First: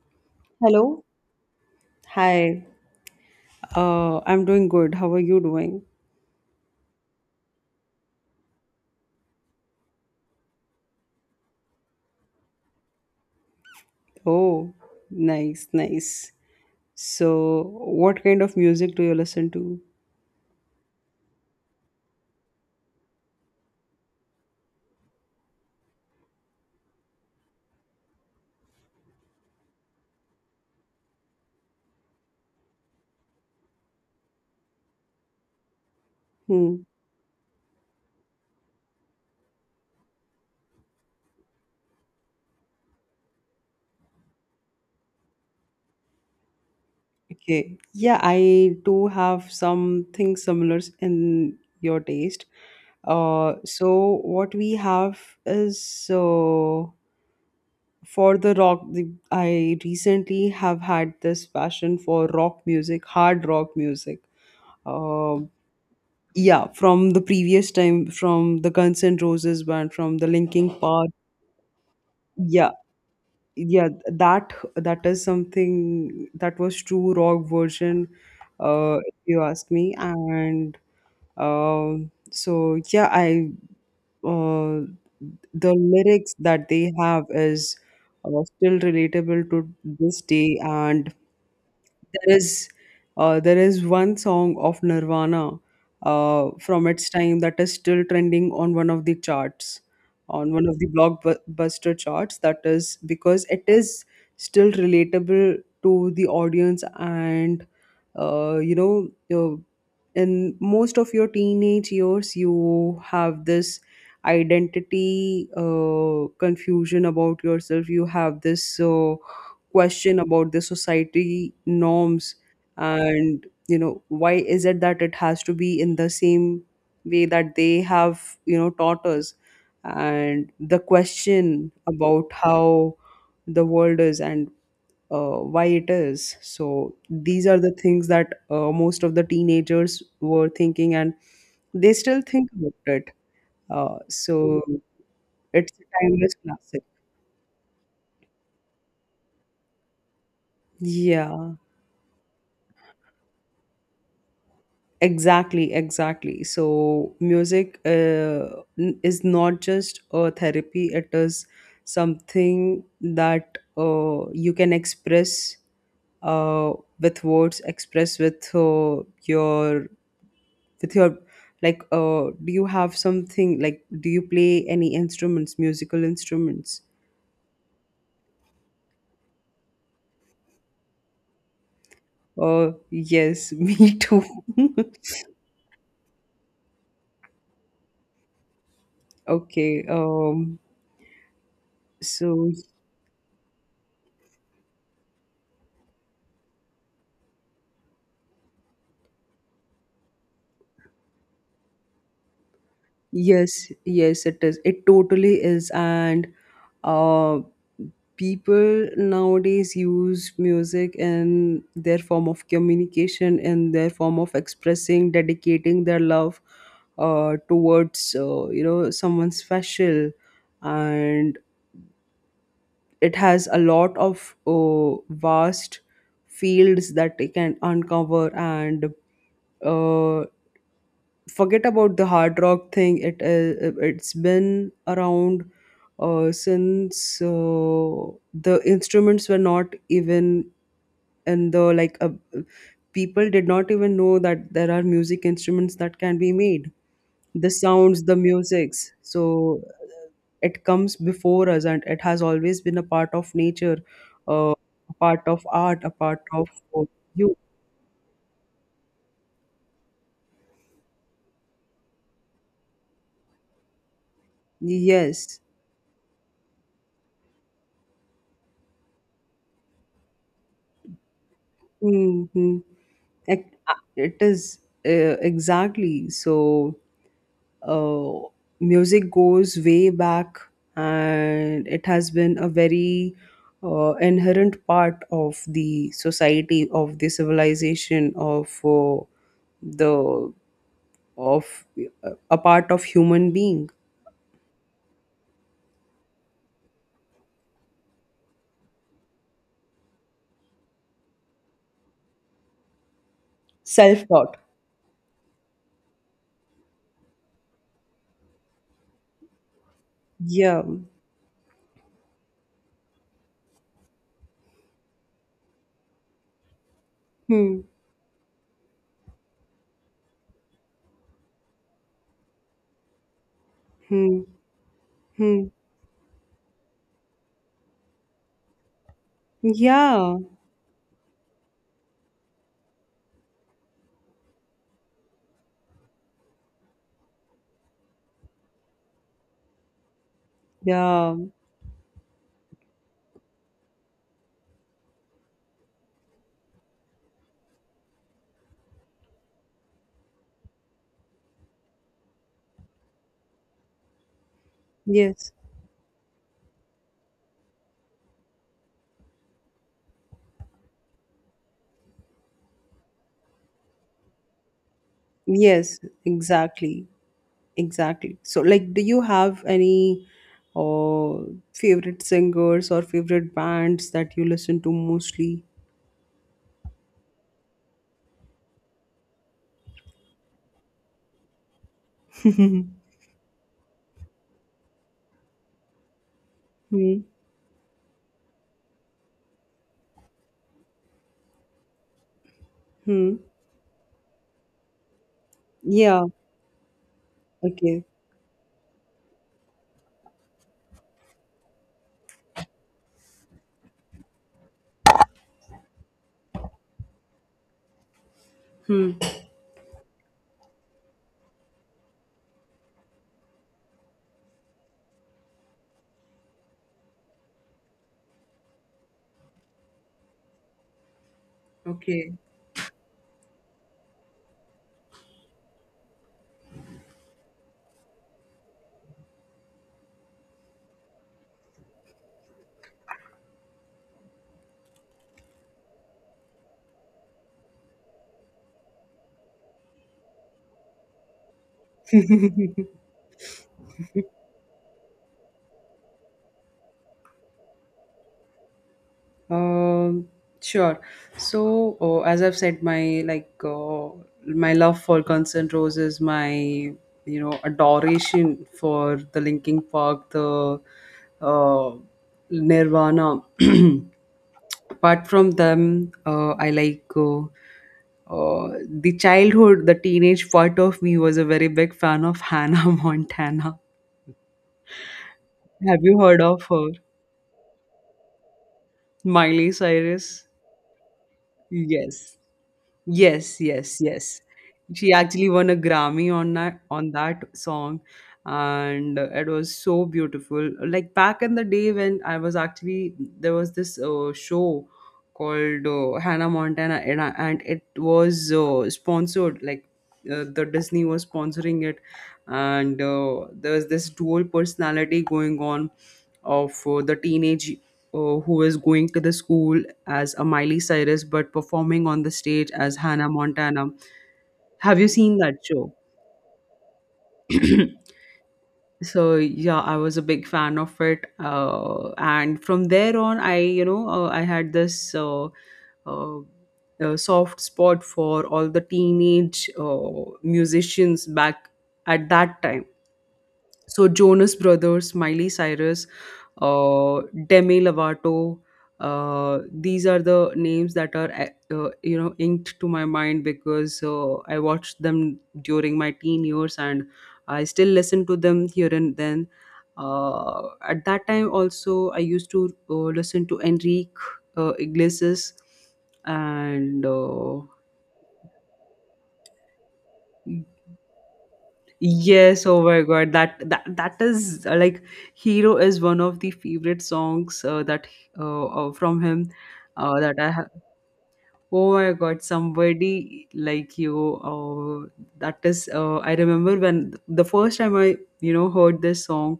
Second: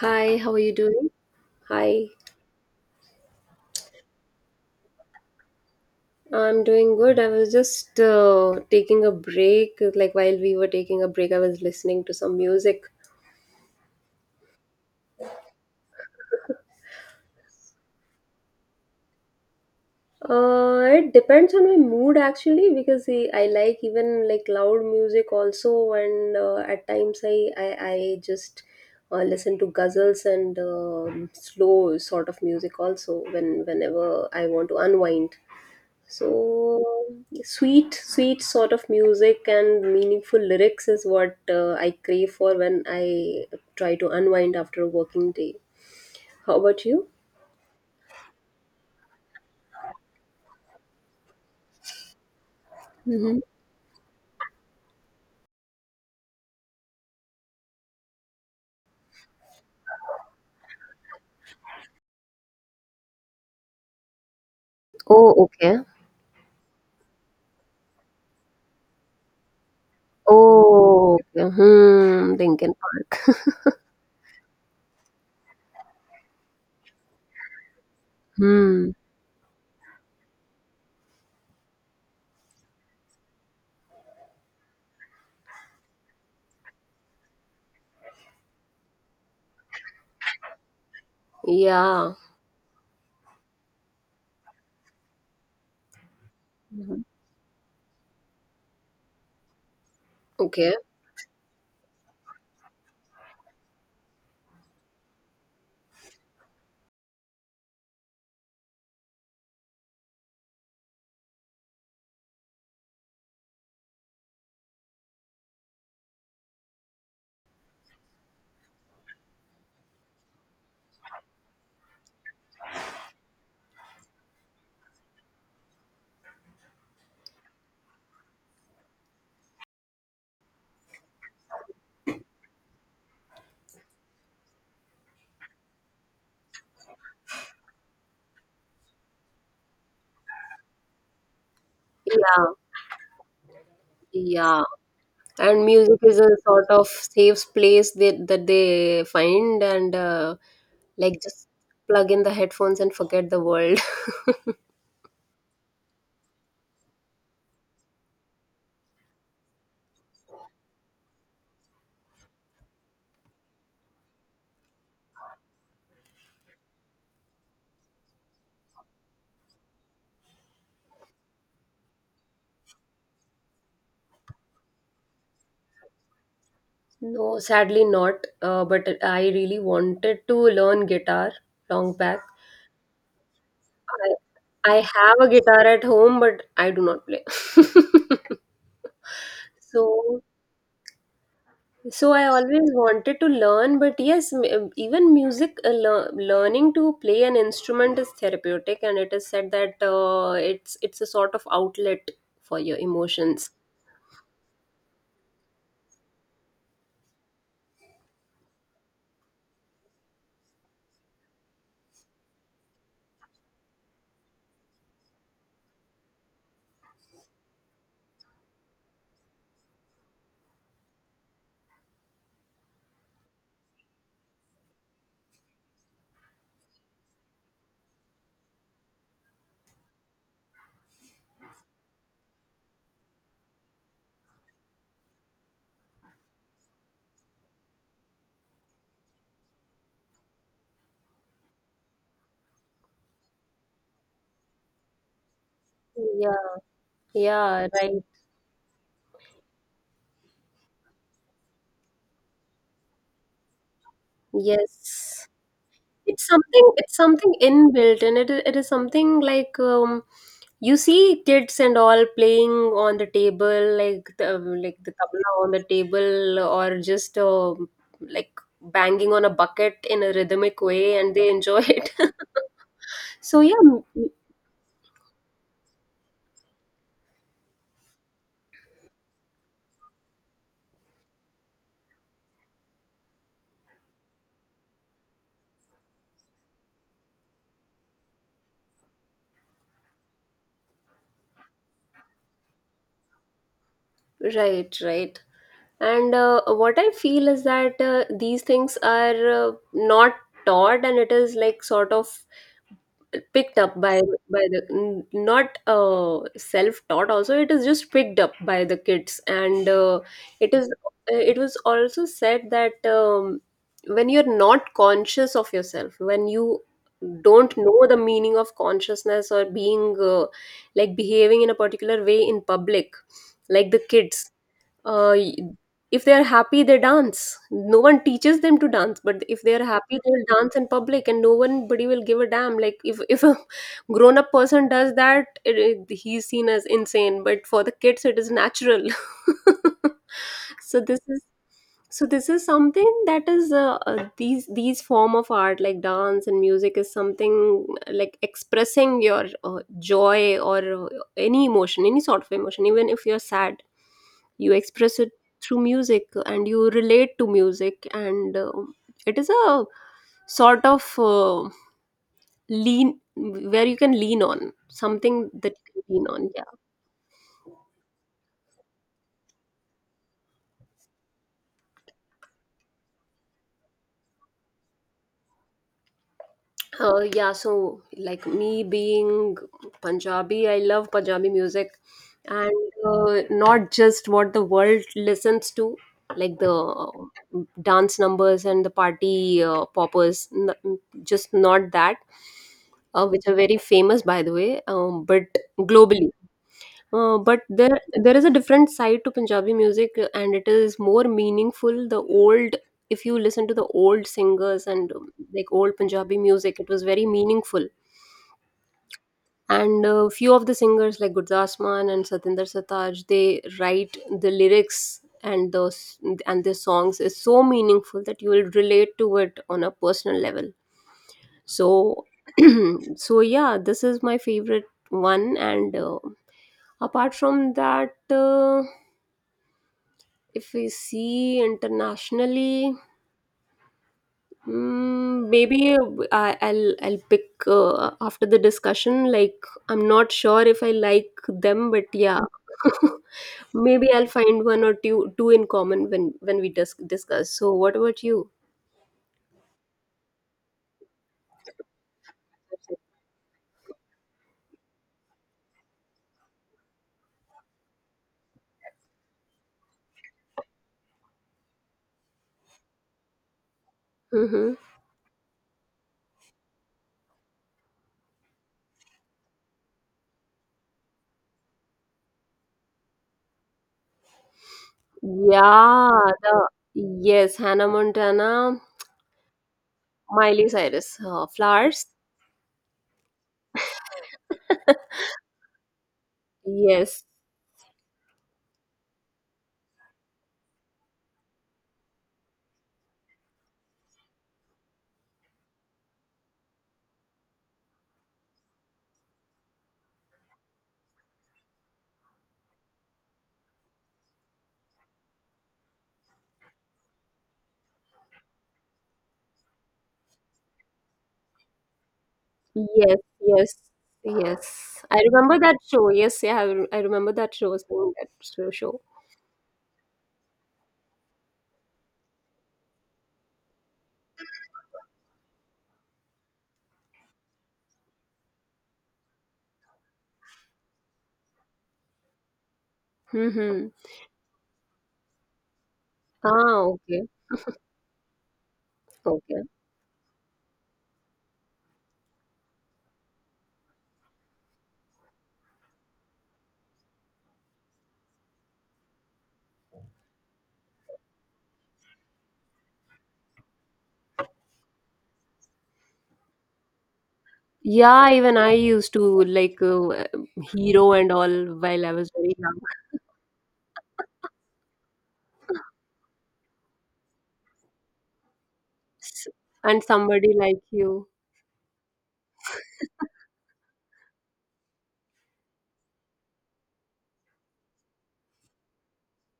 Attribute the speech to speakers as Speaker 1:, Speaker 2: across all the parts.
Speaker 1: Hi, how are you
Speaker 2: Hello.
Speaker 1: doing? Hi,
Speaker 2: Hi, I'm doing good. How are you doing?
Speaker 1: I'm doing good. I was just taking a break. Like while we were taking a break, I was listening to some music.
Speaker 2: Oh, nice, nice. So, what kind of music do you listen to?
Speaker 1: It depends on my mood actually because I like even like loud music also, and at times I just listen to ghazals and slow sort of music also whenever I want to unwind. So
Speaker 2: Hmm.
Speaker 1: sweet, sweet sort of music and meaningful lyrics is what I crave for when I try to unwind after a working day. How about you?
Speaker 2: Okay, yeah, I do have something similar in your taste.
Speaker 1: Hmm.
Speaker 2: So what we have is uh, for the rock. I recently have had this passion for rock music, hard rock music.
Speaker 1: Oh,
Speaker 2: Uh,
Speaker 1: okay.
Speaker 2: Yeah, from the previous time, from the Guns N' Roses band, from the Linking Park.
Speaker 1: Oh, okay. Hmm.
Speaker 2: Yeah,
Speaker 1: Linkin Park.
Speaker 2: yeah, that is something that was true rock version,
Speaker 1: Hmm.
Speaker 2: if you ask me. And so yeah, I uh, the lyrics that they have is uh, still relatable to this day, and
Speaker 1: Yeah.
Speaker 2: there is there is one song of Nirvana from
Speaker 1: Mhm.
Speaker 2: its time that is still trending on one of the charts, on one
Speaker 1: Okay.
Speaker 2: of the blockbuster charts. That is because it is still relatable to the audience, and uh, you know, uh, in most of your teenage years, you have this identity confusion about yourself. You have this question about the society norms, and you know, why is it that it has to be in the same way that they have, you know, taught us, and the question about how the world is, and why it is so. These are the things that most of the teenagers were thinking, and they still
Speaker 1: Yeah.
Speaker 2: think about it. So
Speaker 1: Yeah. And
Speaker 2: it's a
Speaker 1: music is a
Speaker 2: timeless
Speaker 1: sort
Speaker 2: classic,
Speaker 1: of safe place that they find, and like just
Speaker 2: yeah.
Speaker 1: plug in the headphones and forget the world.
Speaker 2: Exactly, exactly. So music, is not just a therapy, it is something that you can express uh, with words, express with your with your, like do you have something, like, do you play any instruments, musical instruments?
Speaker 1: No, sadly not. But I really wanted to learn guitar long back.
Speaker 2: Oh, yes, me too.
Speaker 1: I have a guitar at home, but I do not play.
Speaker 2: Okay,
Speaker 1: So, I
Speaker 2: so
Speaker 1: always wanted to learn, but yes, even music, learning to play an instrument is therapeutic, and it is said that it's a sort of outlet for your emotions.
Speaker 2: yes, yes, it is. It totally is. And uh, people nowadays use music in their form of communication, in their form of expressing, dedicating their love towards, you know, someone special. And it has a lot of vast fields that it can uncover, and uh, forget about the hard rock thing, it it's been around since the instruments were not even in the, like people did not even know that there are music instruments that can be
Speaker 1: Yeah,
Speaker 2: made, the
Speaker 1: yeah, right.
Speaker 2: sounds, the musics. So it comes before us, and it has always been a part of nature, uh, a part
Speaker 1: Yes.
Speaker 2: of art, a part
Speaker 1: It's
Speaker 2: of
Speaker 1: something
Speaker 2: uh,
Speaker 1: it's something
Speaker 2: you,
Speaker 1: inbuilt, and it is something like you see kids and all playing on the table, like the, tabla
Speaker 2: yes.
Speaker 1: on the table, or just like banging on a bucket in a rhythmic way and they enjoy it.
Speaker 2: Hmm.
Speaker 1: So yeah,
Speaker 2: Ec- it is, exactly so. Uh, Music goes way back, and it has been a very inherent part of the society, of the civilization, of the of a part of human being.
Speaker 1: right, right. And what I feel is that these things are not taught, and it is like sort of picked up by,
Speaker 2: Self taught.
Speaker 1: not self taught. Also it is just picked up by the kids, and it
Speaker 2: Yeah.
Speaker 1: is it was also said that when you're not conscious of yourself, when you don't
Speaker 2: Hmm.
Speaker 1: know the meaning of consciousness or being, like behaving in a particular way in public, like the
Speaker 2: Hmm.
Speaker 1: kids, uh, y-
Speaker 2: Hmm.
Speaker 1: if they are happy they dance, no one teaches them to dance, but if they are happy they
Speaker 2: Yeah.
Speaker 1: will dance in public, and no one nobody will give a damn. Like if a grown up person does that, he's seen as insane, but for the kids it is natural. so this
Speaker 2: Yeah.
Speaker 1: is so this is something that is, these form of art like dance and music is something, like expressing your joy or, any emotion, any sort of emotion, even if you're sad you express it
Speaker 2: Yes.
Speaker 1: through music and you relate to music, and it is a sort of lean, where you can lean on something that you
Speaker 2: Yes.
Speaker 1: can lean on.
Speaker 2: Exactly. Exactly. So, like, do you have any uh, favorite singers or favorite bands that you listen to mostly?
Speaker 1: Yeah, yeah so like me being Punjabi I love Punjabi music, and not just what the world listens to, like the
Speaker 2: Hmm.
Speaker 1: dance numbers and the party poppers, just not that,
Speaker 2: Hmm.
Speaker 1: which are very famous, by the way, but
Speaker 2: Yeah.
Speaker 1: globally. But there
Speaker 2: Okay.
Speaker 1: there is a different side to Punjabi music, and it is more meaningful. The old, if you listen to the old singers and like old Punjabi music, it was very meaningful. And few of the singers like Gurdas Mann and Satinder Sartaaj, they write the lyrics, and those and their songs is so meaningful that you will relate to it on a personal level. So
Speaker 2: Okay.
Speaker 1: so yeah, this is my favorite one. And apart from that, if we see internationally, maybe I'll pick after the discussion. Like I'm not sure if I like them, but yeah. Maybe I'll find one or two in common when discuss. So what about you?
Speaker 2: Um, sure. So, as I've said, my, like, my love for Guns N' Roses, my, you know, adoration for the Linkin Park, the uh, Nirvana.
Speaker 1: Hmm.
Speaker 2: Apart from them, I like the childhood, the teenage part of me was a very big fan of Hannah Montana. Have
Speaker 1: Yeah,
Speaker 2: you heard of
Speaker 1: the,
Speaker 2: her?
Speaker 1: yes, Hannah Montana.
Speaker 2: Miley Cyrus?
Speaker 1: Miley Cyrus, Flowers.
Speaker 2: Yes. Yes, yes, yes. She actually won a Grammy on that on
Speaker 1: Yes,
Speaker 2: that song, and it was so beautiful. Like, back in the day when I was, actually, there was this show called Hannah Montana, and, I- and it was sponsored, like the Disney was sponsoring it, and there was this dual personality going on of the teenage who is going to the school as a Miley Cyrus but performing on the stage as
Speaker 1: yes,
Speaker 2: Hannah
Speaker 1: yes,
Speaker 2: Montana. Have
Speaker 1: yes.
Speaker 2: you
Speaker 1: I
Speaker 2: seen that
Speaker 1: remember that
Speaker 2: show?
Speaker 1: show. Yes, yeah, I remember that show, seeing that show.
Speaker 2: So yeah, I was a big fan of it, and from there on I, you know, I had this uh, soft spot for all the teenage musicians back at that time.
Speaker 1: Mm-hmm.
Speaker 2: So Jonas Brothers, Miley Cyrus,
Speaker 1: Ah,
Speaker 2: uh,
Speaker 1: okay,
Speaker 2: Demi Lovato,
Speaker 1: okay.
Speaker 2: these are the names that are you know, inked to my mind because I watched them during my teen years, and I still listen to them here and then. At that time also, I used to listen to Enrique Iglesias and
Speaker 1: Yeah, even I used to like Hero and all while I was very
Speaker 2: yes,
Speaker 1: young.
Speaker 2: oh my God, that is, like, "Hero" is one of the favorite songs that from
Speaker 1: S-
Speaker 2: him
Speaker 1: And
Speaker 2: that I
Speaker 1: somebody
Speaker 2: have.
Speaker 1: like you.
Speaker 2: Oh my God, somebody like you. That is, I remember when the first time I, you know, heard this song,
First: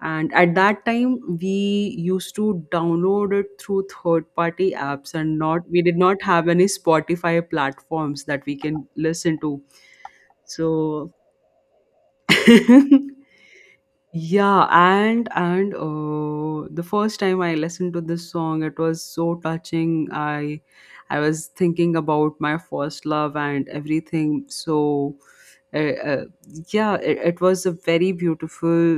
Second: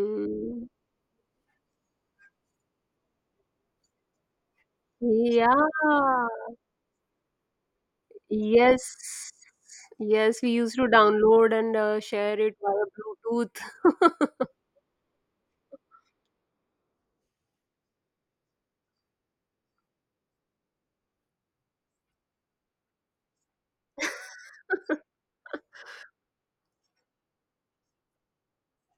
Speaker 2: and at that time we used to download it through third-party apps, and
Speaker 1: Yeah.
Speaker 2: not we did not have any Spotify platforms that we can
Speaker 1: Yes,
Speaker 2: listen to.
Speaker 1: yes, we used to
Speaker 2: So.
Speaker 1: download and share it via Bluetooth.
Speaker 2: Yeah, and the first time I listened to this song, it was so touching. I was thinking about my first love and everything. So uh, uh, yeah, it was a very beautiful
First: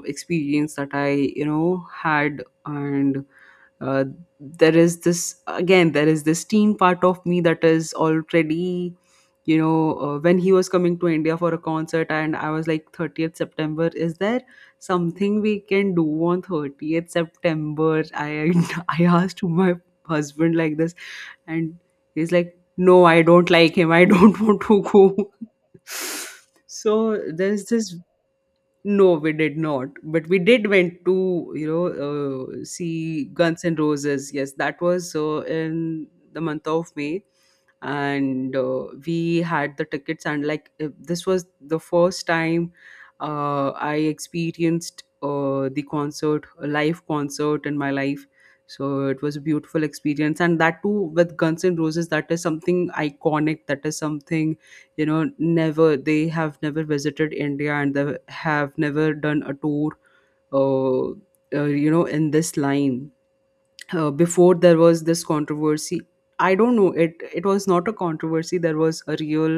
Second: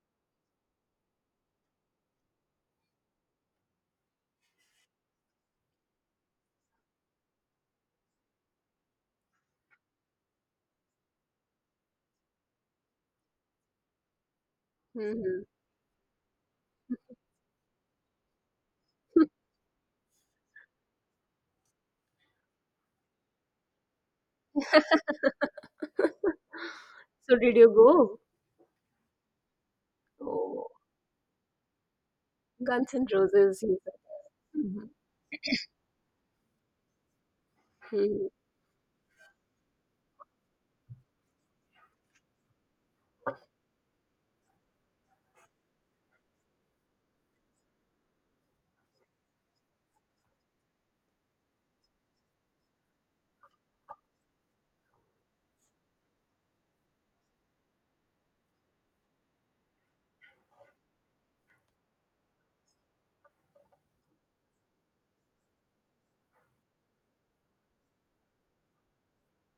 Speaker 2: experience that I, you know, had, and uh, there is this, again, there is this teen part of me that is already, you know, when he was coming to India for a concert, and I was like, 30th September, is there something
Speaker 1: Mhm.
Speaker 2: we can do on 30th September? I I asked to my husband like this, and he's like, no, I don't like him, I don't want to go. So
Speaker 1: So did
Speaker 2: there's
Speaker 1: you
Speaker 2: this,
Speaker 1: go?
Speaker 2: no, we did not. But we
Speaker 1: Oh,
Speaker 2: did went to, you know,
Speaker 1: Guns N'
Speaker 2: see
Speaker 1: Roses.
Speaker 2: Guns N'
Speaker 1: You said.
Speaker 2: Roses. Yes, that
Speaker 1: Mhm.
Speaker 2: was in the month of May,
Speaker 1: Mhm.
Speaker 2: and we had the tickets, and, like, this was the first time I experienced the concert, a live concert, in my life. So it was a beautiful experience, and that too with Guns N' Roses, that is something iconic, that is something, you know, never, they have never visited India, and they have never done a tour uh, you know, in this line before. There was this controversy, I don't know, it was not a controversy, there was a real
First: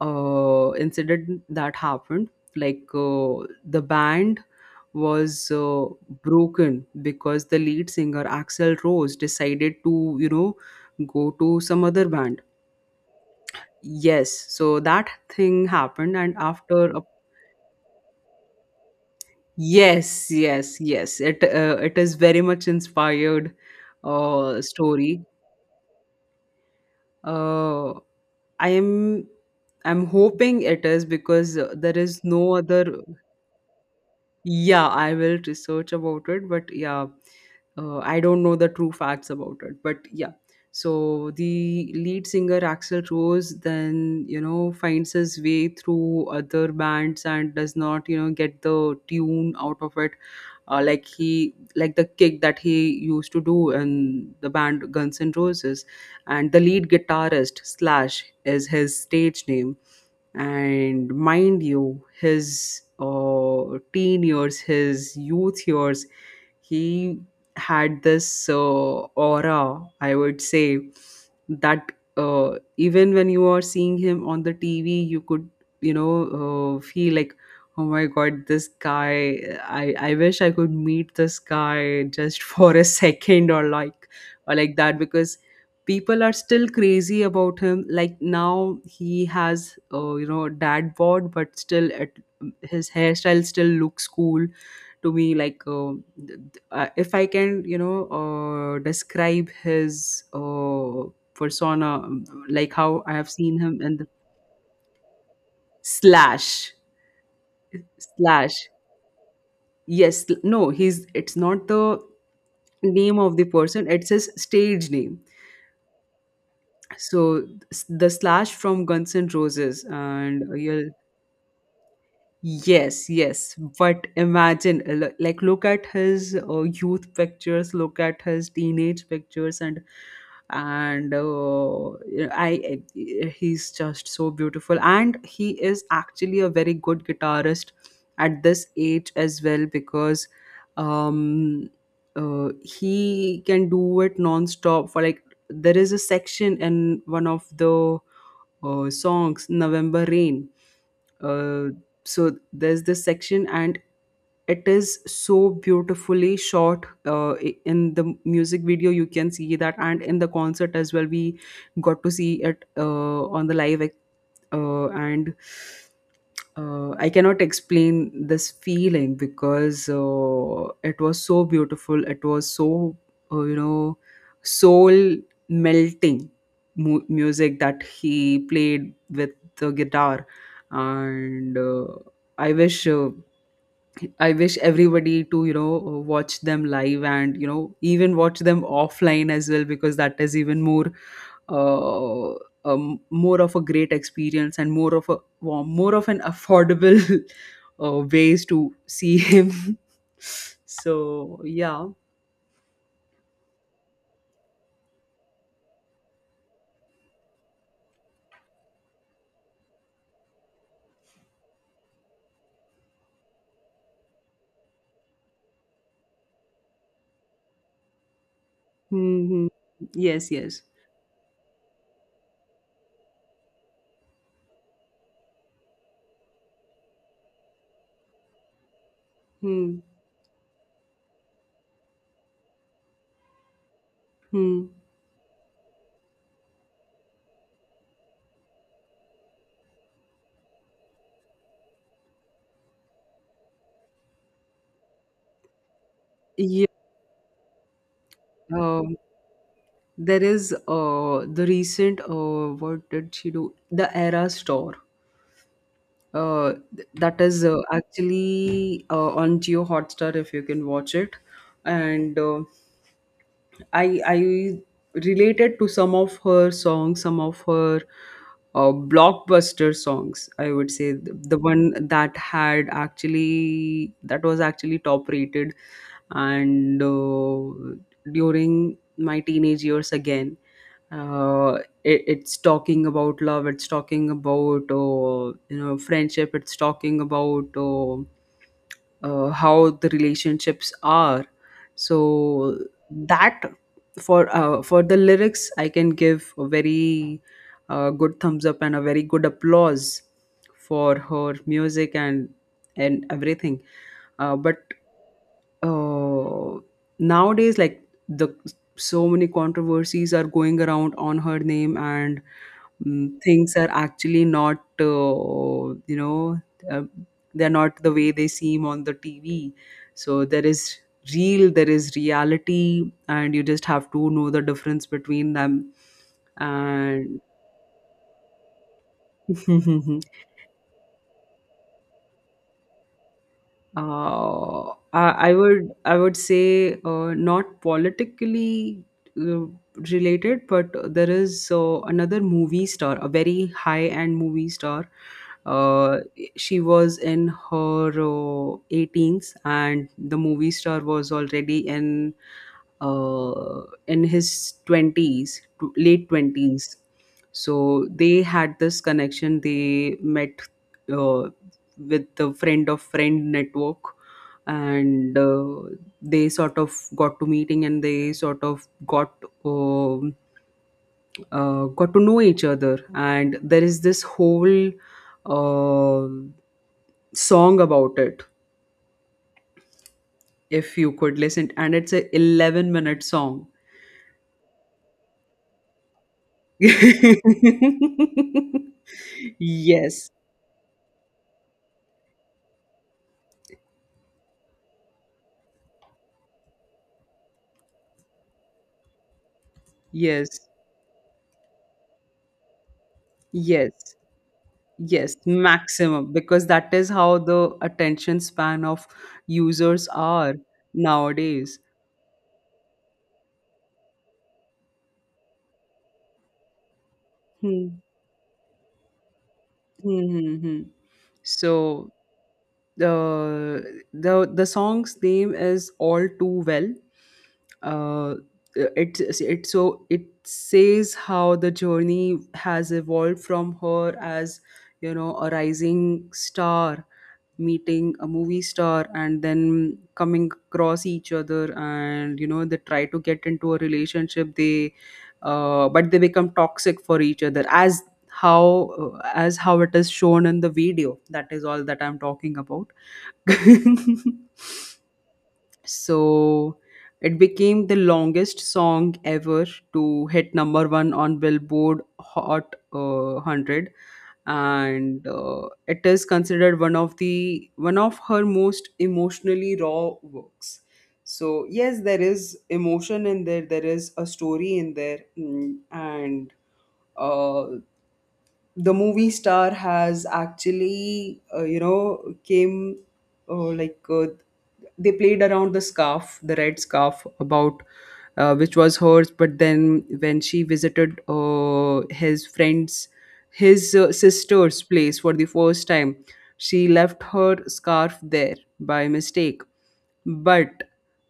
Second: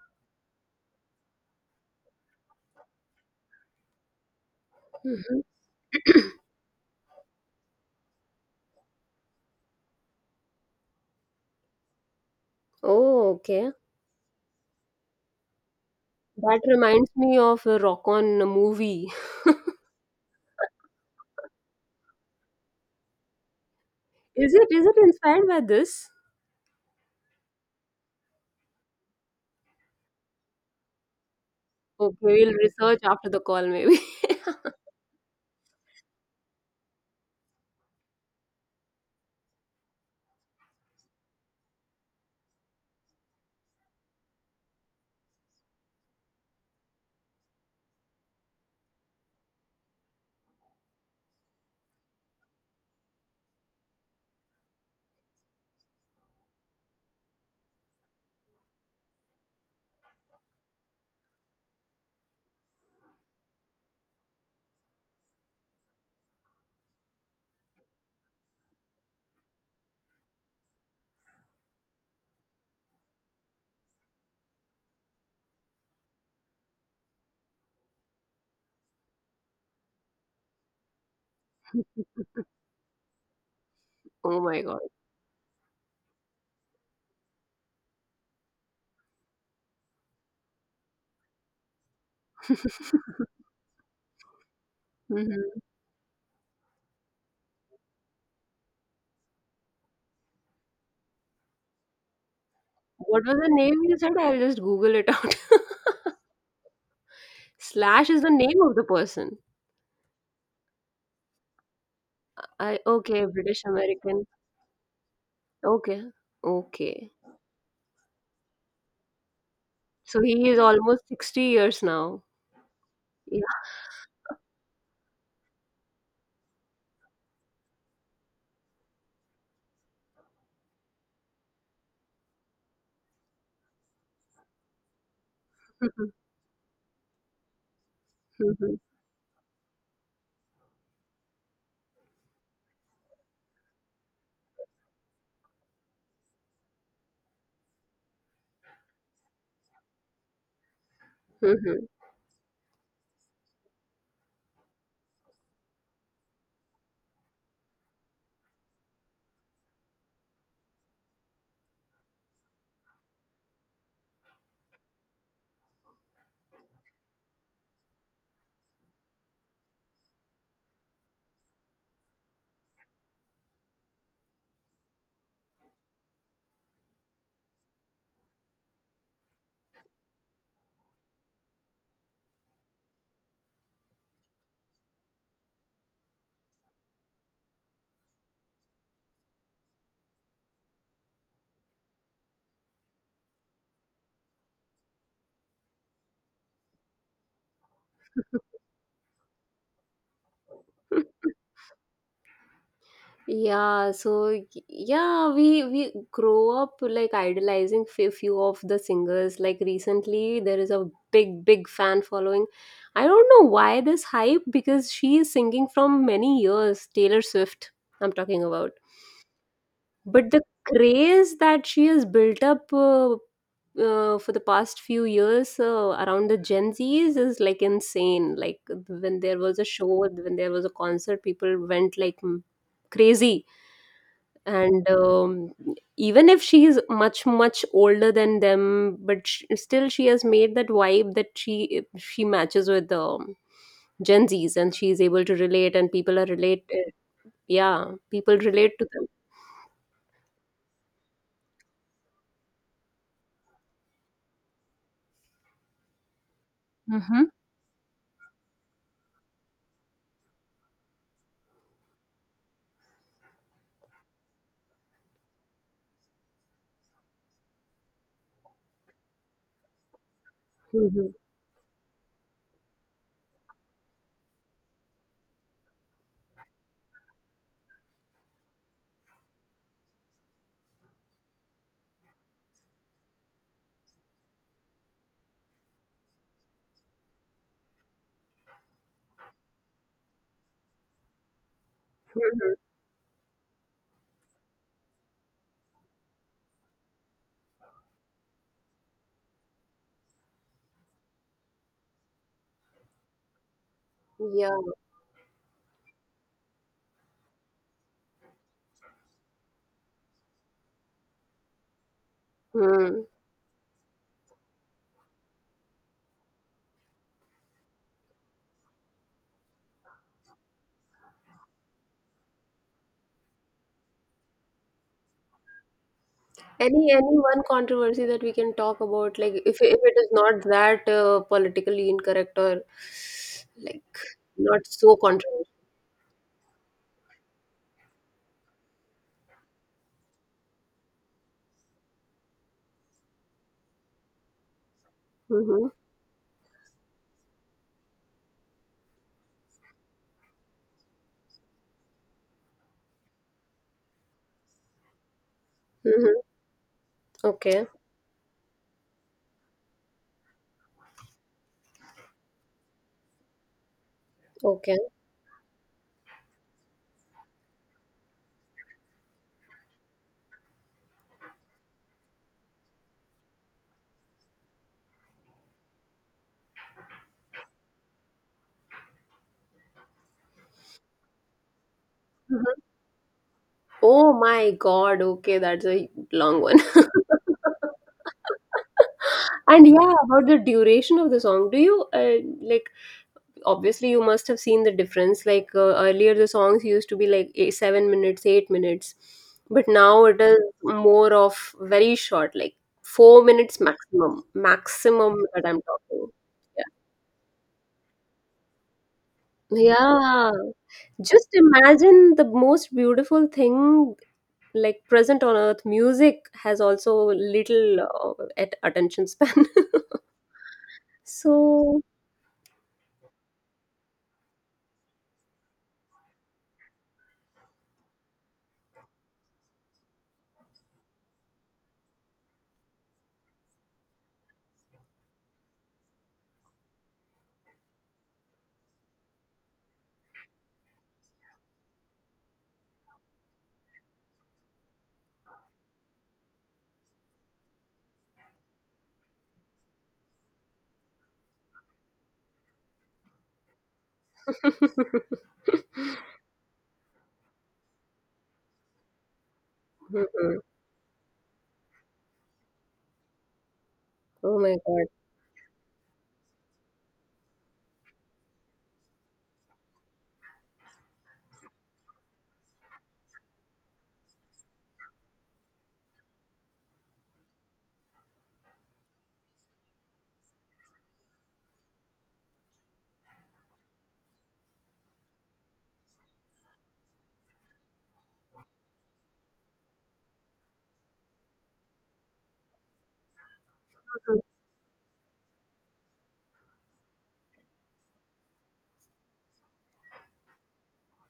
Speaker 2: incident that happened, like the band was
Speaker 1: Mhm.
Speaker 2: broken because the lead singer Axel Rose decided to, you know, go to some other band.
Speaker 1: Oh, okay.
Speaker 2: Yes. So that thing happened, and
Speaker 1: That
Speaker 2: after a
Speaker 1: reminds me of the Rock On movie.
Speaker 2: yes, yes, yes, it it is very much inspired
Speaker 1: Is it
Speaker 2: story.
Speaker 1: inspired by this?
Speaker 2: uh, I am, I'm hoping it is, because there
Speaker 1: Okay,
Speaker 2: is
Speaker 1: we'll
Speaker 2: no other.
Speaker 1: research after the call maybe.
Speaker 2: Yeah, I will research about it, but yeah, I don't know the true facts about it. But yeah, so the lead singer Axel Rose then, you know, finds his way through other bands, and does not, you know, get the tune out of it. Like, he like the kick that he used to do in the band Guns N' Roses, and the lead guitarist Slash is his stage name, and mind you, his teen years, his youth years, he had this aura, I would say, that even when you are seeing him on the TV, you could, you know, feel like, oh my god, this guy, I wish I could meet this guy just for a second,
Speaker 1: Oh
Speaker 2: or
Speaker 1: my
Speaker 2: like
Speaker 1: God.
Speaker 2: that, because people are still crazy about him. Like, now he has, you know, dad bod, but still, at his hairstyle still looks cool to me,
Speaker 1: Mhm.
Speaker 2: like if I can, you know, describe his uh, persona, like how I
Speaker 1: What
Speaker 2: have
Speaker 1: was the
Speaker 2: seen
Speaker 1: name
Speaker 2: him in
Speaker 1: you
Speaker 2: the
Speaker 1: said? I'll just Google it out.
Speaker 2: slash,
Speaker 1: Slash is the name
Speaker 2: slash,
Speaker 1: of the person.
Speaker 2: yes, sl- no, he's, it's not the
Speaker 1: I
Speaker 2: name
Speaker 1: Okay,
Speaker 2: of the
Speaker 1: British
Speaker 2: person, it's
Speaker 1: American.
Speaker 2: his stage name.
Speaker 1: Okay. Okay.
Speaker 2: So the Slash from Guns N' Roses,
Speaker 1: So
Speaker 2: and
Speaker 1: he is
Speaker 2: you'll
Speaker 1: almost 60 years now.
Speaker 2: yes, yes.
Speaker 1: Yeah.
Speaker 2: But imagine, like, look at his youth pictures, look at his teenage pictures, and he's just so beautiful, and he is actually a very good guitarist at this age as well, because um, he can do it non-stop for, like, there is a section in one of the songs, November Rain, uh, so there's this section, and it is so beautifully shot, in the music video you can see that, and in the concert as well we got to see it on the live, and I cannot explain this feeling, because it was so beautiful. It was so, you know, soul melting music that he played with the guitar. And I wish, I wish everybody to, you know, watch them live, and, you know, even watch them offline as well, because that is even more, uh, more of a great experience, and more of a more of an affordable ways to see him. So yeah,
Speaker 1: Yeah, so we grow up like idolizing f few of the singers. Like recently, there is a big big fan following. I don't know why this hype, because she is singing from many years. Taylor Swift, I'm talking about.
Speaker 2: hmm, yes,
Speaker 1: But the
Speaker 2: yes,
Speaker 1: craze that she has built up, for the past few years around the Gen Zs is like insane. Like when there was a
Speaker 2: hmm,
Speaker 1: show, when there was a concert, people went like crazy.
Speaker 2: hmm,
Speaker 1: And even if she is much much older than them, but still she has made that vibe that she matches with Gen Zs, and she is able to relate, and people are
Speaker 2: yeah.
Speaker 1: related. Yeah, people relate to
Speaker 2: Um,
Speaker 1: them.
Speaker 2: there is the recent, what did she do? The Era Store. That is actually on Geo Hotstar if you can watch it, and I related to some of her songs, some of her blockbuster songs. I would say the,
Speaker 1: Mhm.
Speaker 2: the one that had actually, that was actually top rated, and during my teenage years again, uh, it's talking about love, it's talking about friendship, it's talking about how the relationships are.
Speaker 1: Mhm.
Speaker 2: So that, for the lyrics, I can give a very good thumbs up and a very good applause for her music and everything.
Speaker 1: Yeah.
Speaker 2: But uh, nowadays, like, the so many controversies are going around on her name. And
Speaker 1: Hmm.
Speaker 2: things are actually not, uh, they're not the way they seem on the TV. So there is real, there is reality, and you just have to know the difference between them.
Speaker 1: Any
Speaker 2: And
Speaker 1: one controversy that we can talk about, like if it is not that politically incorrect, or like not
Speaker 2: uh,
Speaker 1: so
Speaker 2: I, I
Speaker 1: controversial.
Speaker 2: would, I would say not politically uh, related, but there is another movie star, a very high end movie star.
Speaker 1: Mm-hmm.
Speaker 2: Uh, she was in her eighteens, and the movie star was already uh, in his 20s late
Speaker 1: Mm-hmm.
Speaker 2: 20s. So
Speaker 1: Okay.
Speaker 2: they had this connection, they met uh, with the friend of friend network,
Speaker 1: Okay.
Speaker 2: and they sort of got to meeting, and they sort of um got to know each other. And there is this whole uh, song about it, if you could listen, and it's a 11-minute song.
Speaker 1: Oh my God. Okay, that's a long one. And yeah,
Speaker 2: Yes,
Speaker 1: about the duration of the song, do you, like? Obviously, you must have seen the difference. Like earlier, the songs used to be like eight, 7 minutes, 8 minutes, but now it
Speaker 2: yes,
Speaker 1: is more of very short, like 4 minutes
Speaker 2: yes,
Speaker 1: maximum.
Speaker 2: yes,
Speaker 1: Maximum that I'm talking.
Speaker 2: maximum, because that is how the attention span of
Speaker 1: Yeah.
Speaker 2: users
Speaker 1: Yeah.
Speaker 2: are
Speaker 1: Just
Speaker 2: nowadays.
Speaker 1: imagine, the most beautiful thing like present on earth, music has also
Speaker 2: Hmm.
Speaker 1: little at attention span.
Speaker 2: Hmm, hmm, hmm.
Speaker 1: So.
Speaker 2: So the song's name is All Too Well. Uh, it so it says how the journey has evolved from her as, you know, a rising star, meeting a movie star, and then coming across each other, and, you know, they try to get into a relationship. They but they become toxic for each other, as how, as how it is shown in the video. That is all that I'm talking about. So it became the longest song ever to hit
Speaker 1: Mhm.
Speaker 2: number 1 on Billboard Hot 100.
Speaker 1: Oh my God.
Speaker 2: And it is considered one of her most emotionally raw works. So yes, there is emotion in there, there is a story in there. And uh, the movie star has actually, came uh, like uh, they played around the scarf, the red scarf, about which was hers. But then when she visited his friends, his sister's place for the first time, she left her scarf there by mistake. But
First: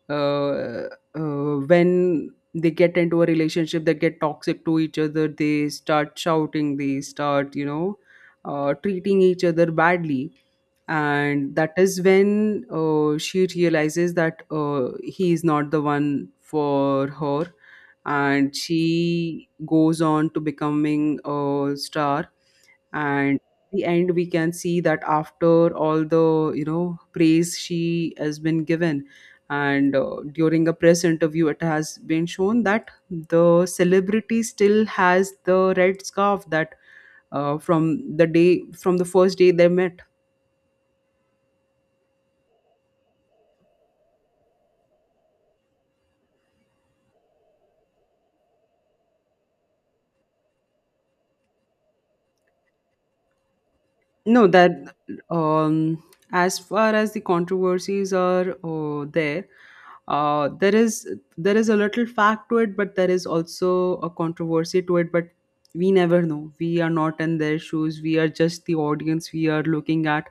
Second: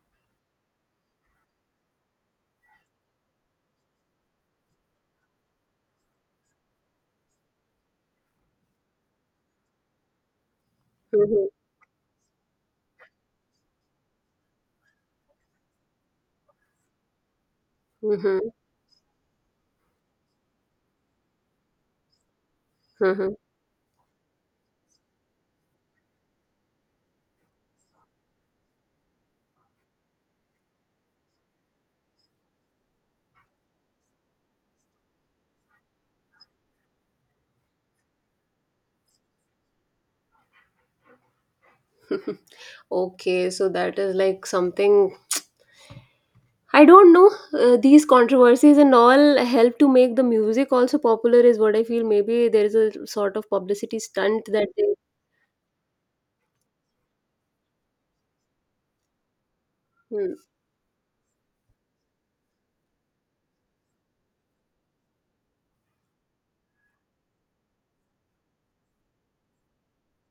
Speaker 2: uh, uh, when they get into a relationship, they get toxic to each other. They start shouting. They start, you know, treating each other badly.
Speaker 1: Mhm.
Speaker 2: And that is when she realizes that he is not the one for her,
Speaker 1: Mhm.
Speaker 2: and she goes on to becoming a star.
Speaker 1: Mhm.
Speaker 2: And the end, we can see that after all the, you know, praise she has been given. And during a press interview, it has been shown that the celebrity still has the red scarf that from the first day they met.
Speaker 1: Mhm. Okay, so that is like something, I don't know, these controversies and all help to make the music also popular is what I feel. Maybe there is a sort of publicity stunt
Speaker 2: No,
Speaker 1: that
Speaker 2: that
Speaker 1: they.
Speaker 2: um, as far as the controversies are there,
Speaker 1: Mhm.
Speaker 2: there is a little fact to it, but there is also a controversy to it. But we never know. We are not in their shoes. We are just the audience we are looking at,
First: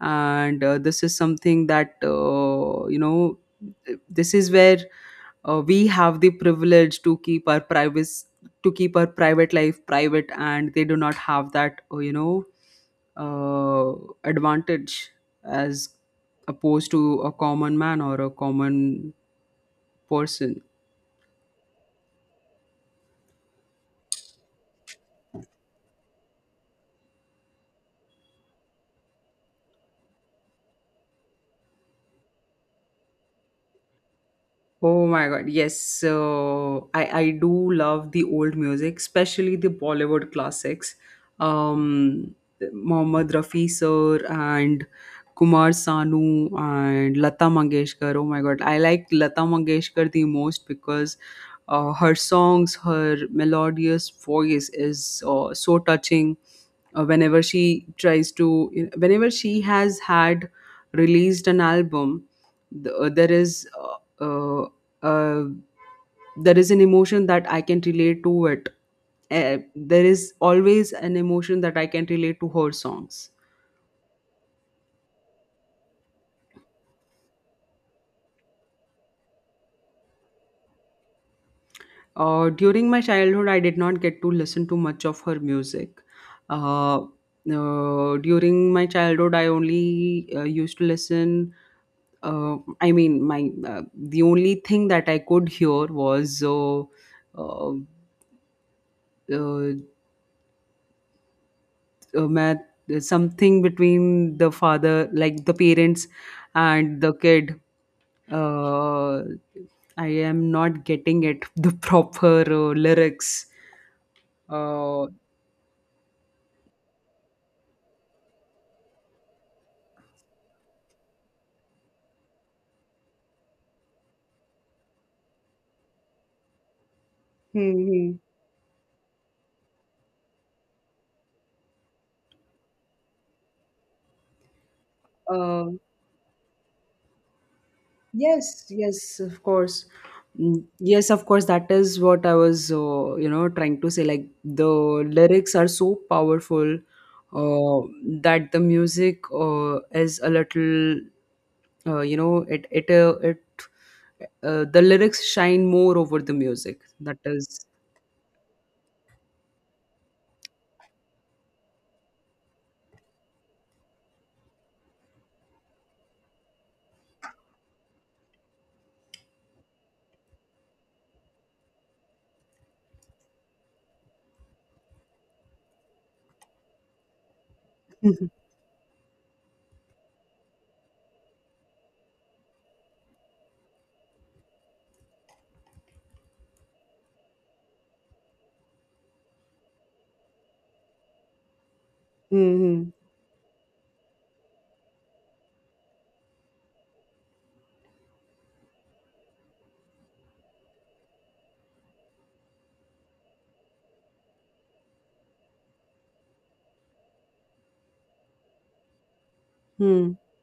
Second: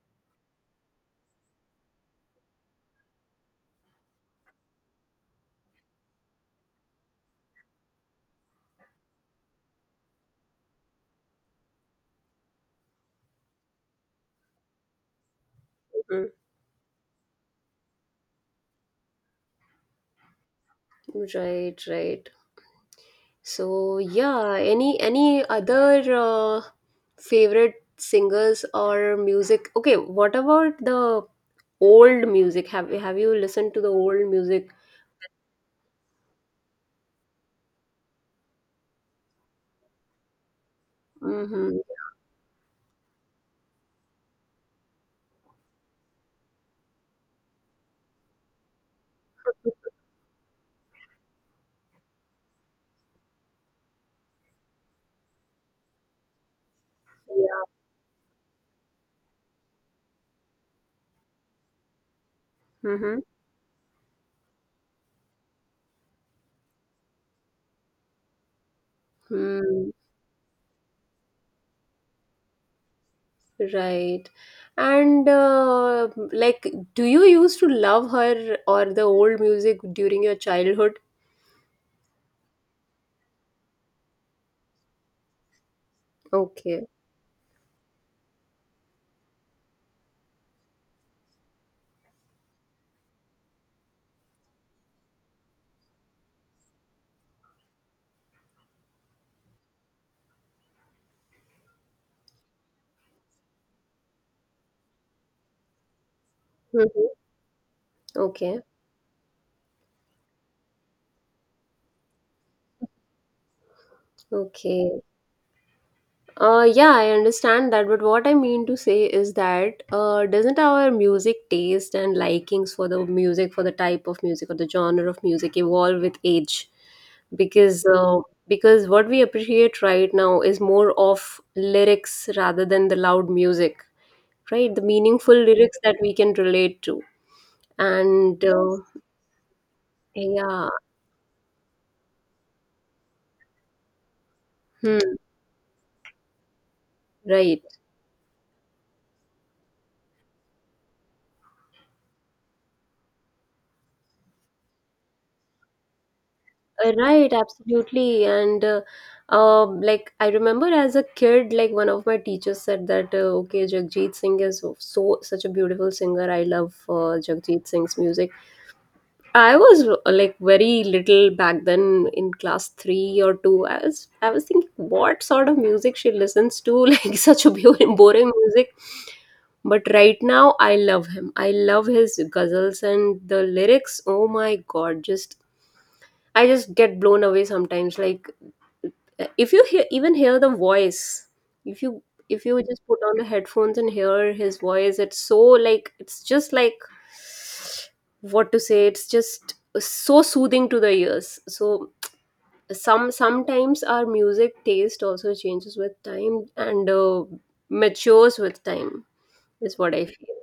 Speaker 2: and this is something that This is where we have the privilege to keep our privacy, to keep our private life private, and they do not have that. You know, uh, advantage as
Speaker 1: Mhm.
Speaker 2: opposed to a common man or a common person.
Speaker 1: Right, right. So yeah, any other favorite singers or music? Okay, what about the old music? Have you listened to the old music?
Speaker 2: Oh my God, yes. So I do love the old music, especially the Bollywood classics.
Speaker 1: Mm-hmm.
Speaker 2: Um, Mohammad Rafi sir and Kumar Sanu and Lata Mangeshkar. Oh my God, I like Lata Mangeshkar the most, because her songs, her melodious voice is so touching. Whenever
Speaker 1: Yeah.
Speaker 2: she tries to, whenever she has had released an album,
Speaker 1: Mm-hmm.
Speaker 2: there is. Uh, uh, there is an emotion that I can relate to it.
Speaker 1: Mm,
Speaker 2: There is always an emotion that I can relate to her songs.
Speaker 1: right. And like, do you used to love her or the old music during your childhood?
Speaker 2: During my childhood, I did not get to listen to much of her music.
Speaker 1: Okay.
Speaker 2: Uh, During my childhood, I only used to listen. I mean, my the only thing that I could hear was uh, uh, math, something between the father, like the parents and the
Speaker 1: Mm-hmm.
Speaker 2: kid.
Speaker 1: Okay.
Speaker 2: uh, I am not getting it the proper lyrics.
Speaker 1: Okay.
Speaker 2: uh,
Speaker 1: Yeah, I understand that, but what I mean to say is that doesn't our music taste and likings for the music, for the type of music or the genre of music, evolve with age? Because
Speaker 2: Hmm.
Speaker 1: uh, because what we appreciate right now is more of lyrics rather than the loud music, right? The meaningful
Speaker 2: Hmm.
Speaker 1: lyrics that we can relate to, and
Speaker 2: Yes, yes, of course.
Speaker 1: yeah.
Speaker 2: Yes, of course. That is what I was, trying to say. Like, the
Speaker 1: Hmm,
Speaker 2: lyrics are so powerful
Speaker 1: right.
Speaker 2: uh, that the music is a little, you know, it it the lyrics shine more over the music. That
Speaker 1: Right, absolutely. And like I remember as a kid, like one of my teachers said that, okay, Jagjit Singh is such a beautiful singer. I love Jagjit Singh's music. I was like very little back then, in class three or two. I was thinking what sort of music she listens to, like such a boring, boring music. But right now, I love him. I love his ghazals and the lyrics. Oh my God, just I just get blown away sometimes. Like if you hear, even hear the voice, if you if you just
Speaker 2: Mm-hmm.
Speaker 1: put on the headphones and hear his voice, it's so like, it's just like, what to say. It's just so soothing to the ears. So sometimes our music taste also changes with time and matures with time is what
Speaker 2: Hmm.
Speaker 1: I
Speaker 2: Hmm.
Speaker 1: feel.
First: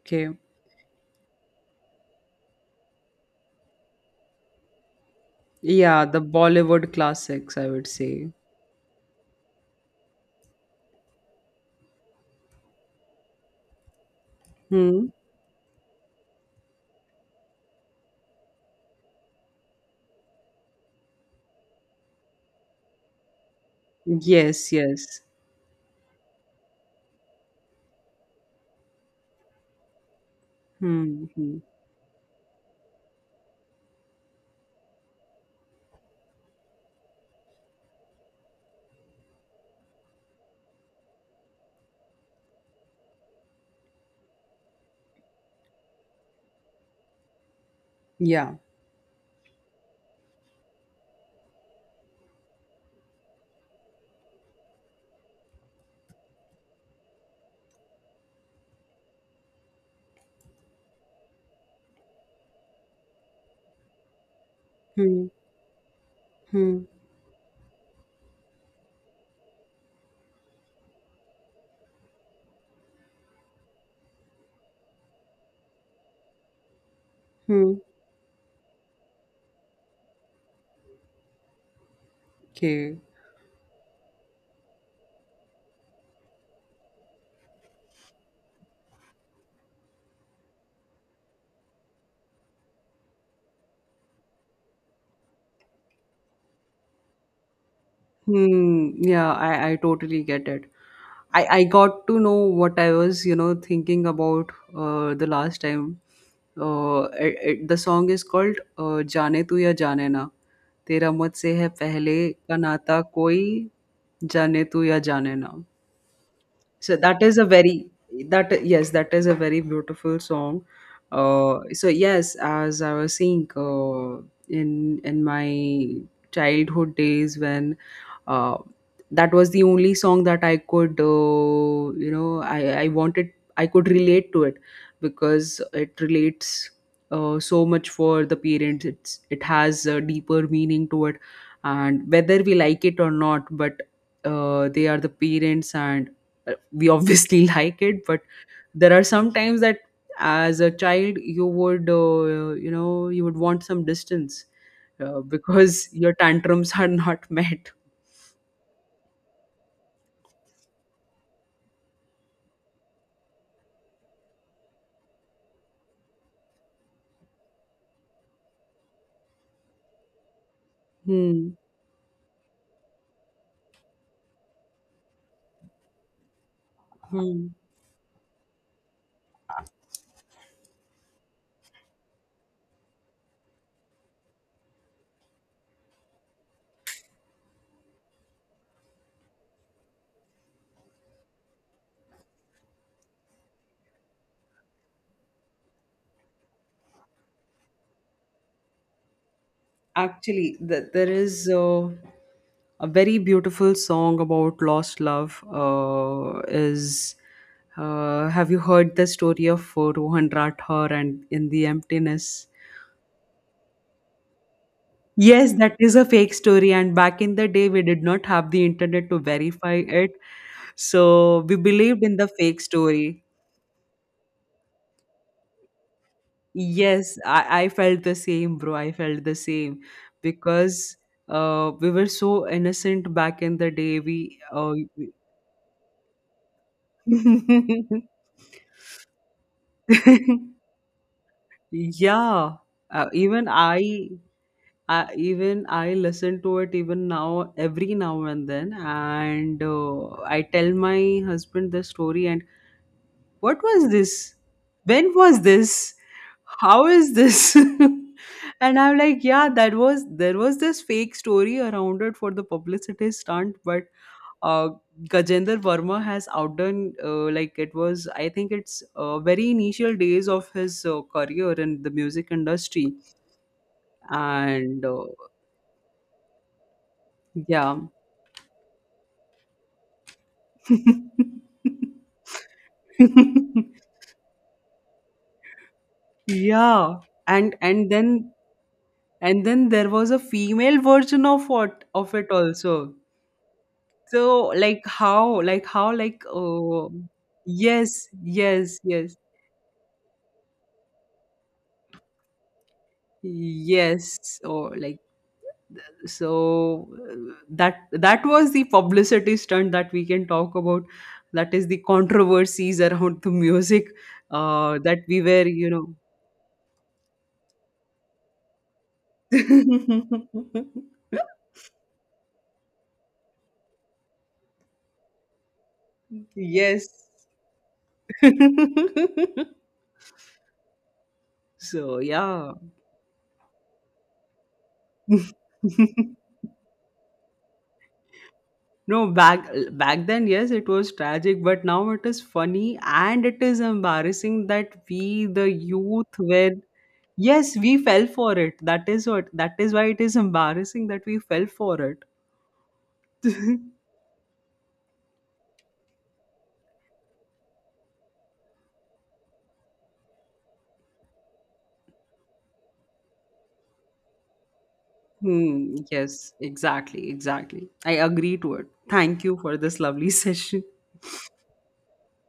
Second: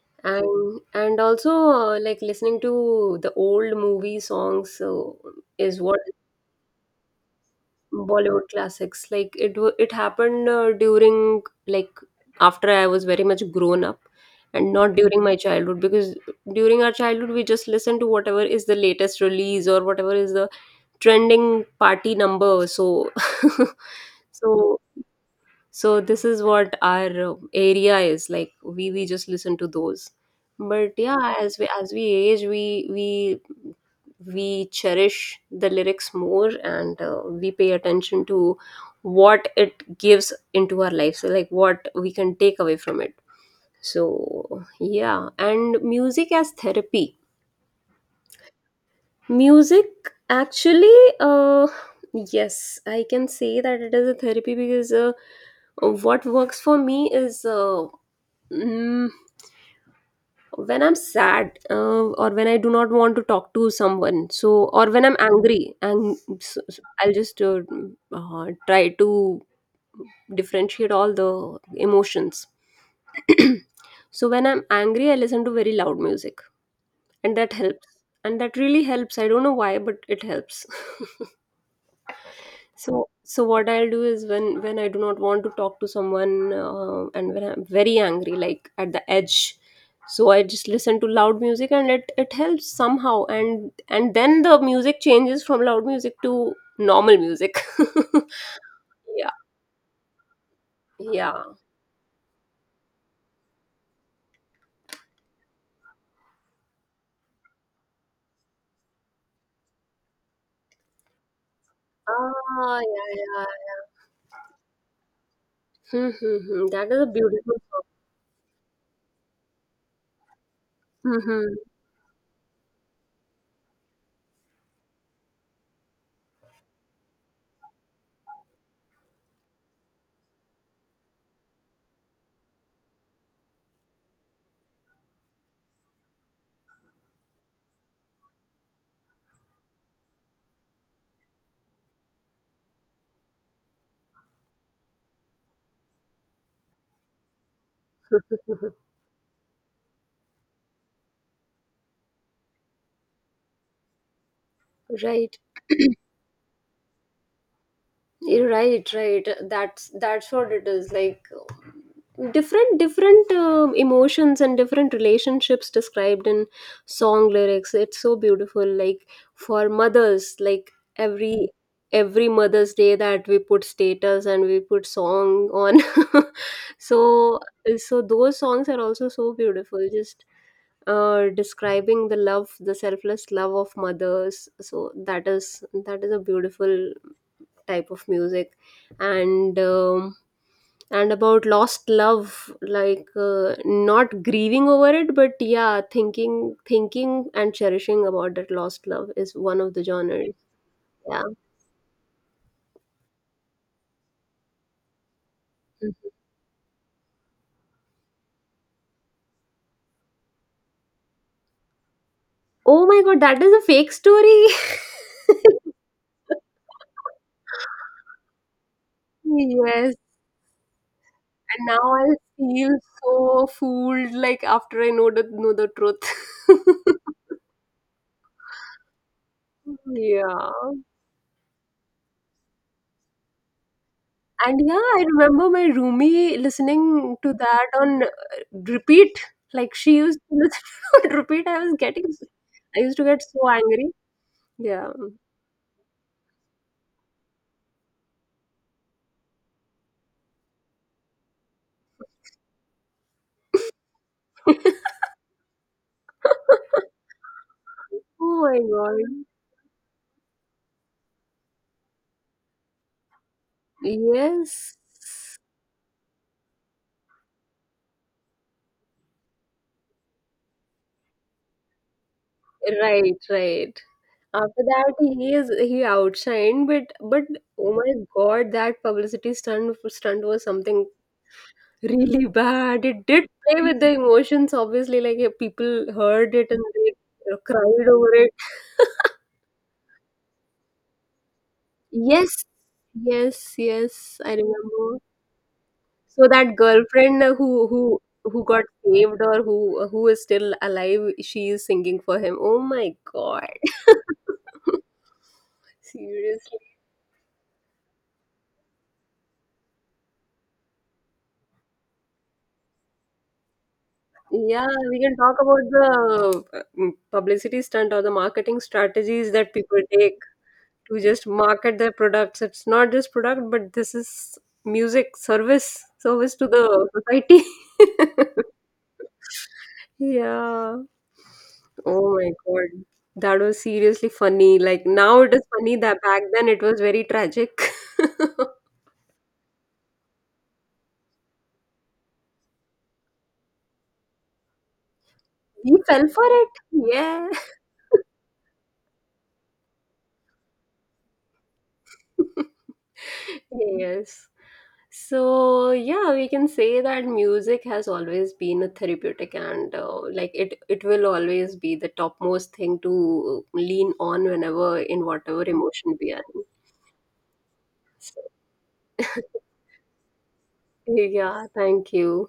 Speaker 2: Okay.
Speaker 1: And also, like listening to the old movie songs is what.
Speaker 2: Yeah, the Bollywood classics, I would say.
Speaker 1: Bollywood classics. Like it happened during, like, after I was very much grown up, and not
Speaker 2: Hmm.
Speaker 1: during my childhood, because during our childhood we just listen to whatever is the latest release or whatever is the trending party number. So,
Speaker 2: Yes.
Speaker 1: so
Speaker 2: Yes.
Speaker 1: this is what our area is like. We just listen to those. But
Speaker 2: Hmm.
Speaker 1: yeah,
Speaker 2: Hmm.
Speaker 1: as we age, we cherish the lyrics more, and we pay attention to what it gives into our life, so like what we can take away from it. So yeah, and music as therapy,
Speaker 2: Yeah.
Speaker 1: music actually, uh yes I can say that it is a therapy, because what works for me is, mm, when I'm sad, or when I do not want to talk to someone, so, or when I'm
Speaker 2: Hmm.
Speaker 1: angry, and
Speaker 2: Hmm.
Speaker 1: I'll just try to differentiate all the emotions. So when I'm angry I listen to very loud music, and that
Speaker 2: Hmm.
Speaker 1: helps, and that really helps. I don't know why, but it helps.
Speaker 2: Okay.
Speaker 1: So, what I'll do is when I do not want to talk to someone, and when I'm very angry, like at the edge, so I just listen to loud music and it helps somehow. And then the music changes from loud music to normal music.
Speaker 2: Hmm.
Speaker 1: Yeah,
Speaker 2: Yeah, I totally get it.
Speaker 1: yeah.
Speaker 2: I got to know what I was, you know, thinking about the last time. The song is called "जाने तू या जाने ना तेरा मुझसे है पहले का
Speaker 1: Ah,
Speaker 2: नाता
Speaker 1: yeah,
Speaker 2: कोई
Speaker 1: yeah.
Speaker 2: जाने तू या जाने ना."
Speaker 1: Hmm, hmm, hmm. That
Speaker 2: So
Speaker 1: is a
Speaker 2: that is a
Speaker 1: beautiful.
Speaker 2: very, that, yes, that is a very beautiful song.
Speaker 1: Hmm,
Speaker 2: So yes, as I was saying, in in my childhood days when uh, that was the only song that I could, I wanted, I could relate to it, because it relates so much for the parents. It's, it has a deeper meaning to it. And whether we like it or not, but they are the parents, and we obviously like it. But
Speaker 1: hmm.
Speaker 2: there are some times that as a child you would, you would want some distance
Speaker 1: Right.
Speaker 2: because your tantrums are not met.
Speaker 1: Right, right, that's what it is, like different different emotions and different relationships described in song lyrics, it's so beautiful, like for mothers, like every
Speaker 2: Hmm.
Speaker 1: every mother's day that we put status and we put song on. so
Speaker 2: Hmm.
Speaker 1: so those songs are also so beautiful, just describing the love, the selfless love of mothers, so that is a beautiful type of music. And and about lost love, like not grieving over it but yeah, thinking and cherishing about that lost love, is one of the genres.
Speaker 2: Actually, there
Speaker 1: Yeah.
Speaker 2: is a very beautiful song about lost love.
Speaker 1: Mhm.
Speaker 2: Is have you heard the story of Rohan Rathore and In the Emptiness?
Speaker 1: Oh my God, that is a fake story.
Speaker 2: Yes, that is a fake story. And back in the day, we did not have the internet to verify
Speaker 1: Yes,
Speaker 2: it, so we
Speaker 1: and now
Speaker 2: believed
Speaker 1: I
Speaker 2: in the fake
Speaker 1: feel so
Speaker 2: story.
Speaker 1: fooled, like after I know the truth.
Speaker 2: Yes, I felt the same, bro. I felt the same
Speaker 1: Yeah.
Speaker 2: because we were so innocent back in the day. We,
Speaker 1: And yeah, I remember my roomie listening to that on, repeat. Like she used to listen on repeat.
Speaker 2: yeah,
Speaker 1: I used to
Speaker 2: uh,
Speaker 1: get
Speaker 2: even
Speaker 1: so angry.
Speaker 2: I,
Speaker 1: Yeah.
Speaker 2: I, even I listen to it even now, every now and then, and I tell my husband the story, and what was this? When was this? How is this?
Speaker 1: Oh my
Speaker 2: And I'm like,
Speaker 1: God.
Speaker 2: yeah, that was, there was this fake story around it for the publicity stunt, but uh,
Speaker 1: Yes.
Speaker 2: Gajendra Verma has outdone, like it was, I think it's very initial days of his career in the music industry,
Speaker 1: Right, right. After
Speaker 2: and
Speaker 1: that, he outshined, but oh
Speaker 2: yeah.
Speaker 1: my God, that publicity stunt was something. Really bad. It did play with the emotions, obviously. Like, yeah, people heard it and they
Speaker 2: Yeah. and
Speaker 1: cried
Speaker 2: and
Speaker 1: over
Speaker 2: then
Speaker 1: it.
Speaker 2: and then there was a female version of what of it
Speaker 1: Yes,
Speaker 2: also.
Speaker 1: yes, yes. I
Speaker 2: So like
Speaker 1: remember.
Speaker 2: how, like how, like,
Speaker 1: So that
Speaker 2: oh
Speaker 1: girlfriend,
Speaker 2: yes,
Speaker 1: who got saved, or who, who is still alive, she is singing for him. Oh my God.
Speaker 2: yes, or like
Speaker 1: Seriously.
Speaker 2: so that, that was the publicity stunt that we can talk about. That is the controversies around the music
Speaker 1: Yeah,
Speaker 2: that
Speaker 1: we can
Speaker 2: we
Speaker 1: talk
Speaker 2: were, you
Speaker 1: about
Speaker 2: know.
Speaker 1: the publicity stunt or the marketing strategies that people take to just market their products. It's not just product, but this is music, service to the
Speaker 2: Yes.
Speaker 1: society. Yeah.
Speaker 2: So
Speaker 1: Oh my
Speaker 2: yeah.
Speaker 1: God. That was seriously funny. Like now it is funny that back then it was very tragic.
Speaker 2: No, back then, yes, it was tragic, but now it is funny, and it is embarrassing that we, the
Speaker 1: We fell
Speaker 2: youth,
Speaker 1: for it.
Speaker 2: were.
Speaker 1: Yeah.
Speaker 2: Yes, we fell for it. That is what. That is why it is embarrassing that we fell for it.
Speaker 1: Yes. So yeah, we can say that music has always been a therapeutic, and like it will always be the topmost thing to lean on, whenever, in whatever
Speaker 2: Hmm,
Speaker 1: emotion we are
Speaker 2: yes,
Speaker 1: in.
Speaker 2: exactly, exactly. I
Speaker 1: So.
Speaker 2: agree to it. Thank you for this lovely session.
Speaker 1: Yeah, thank you.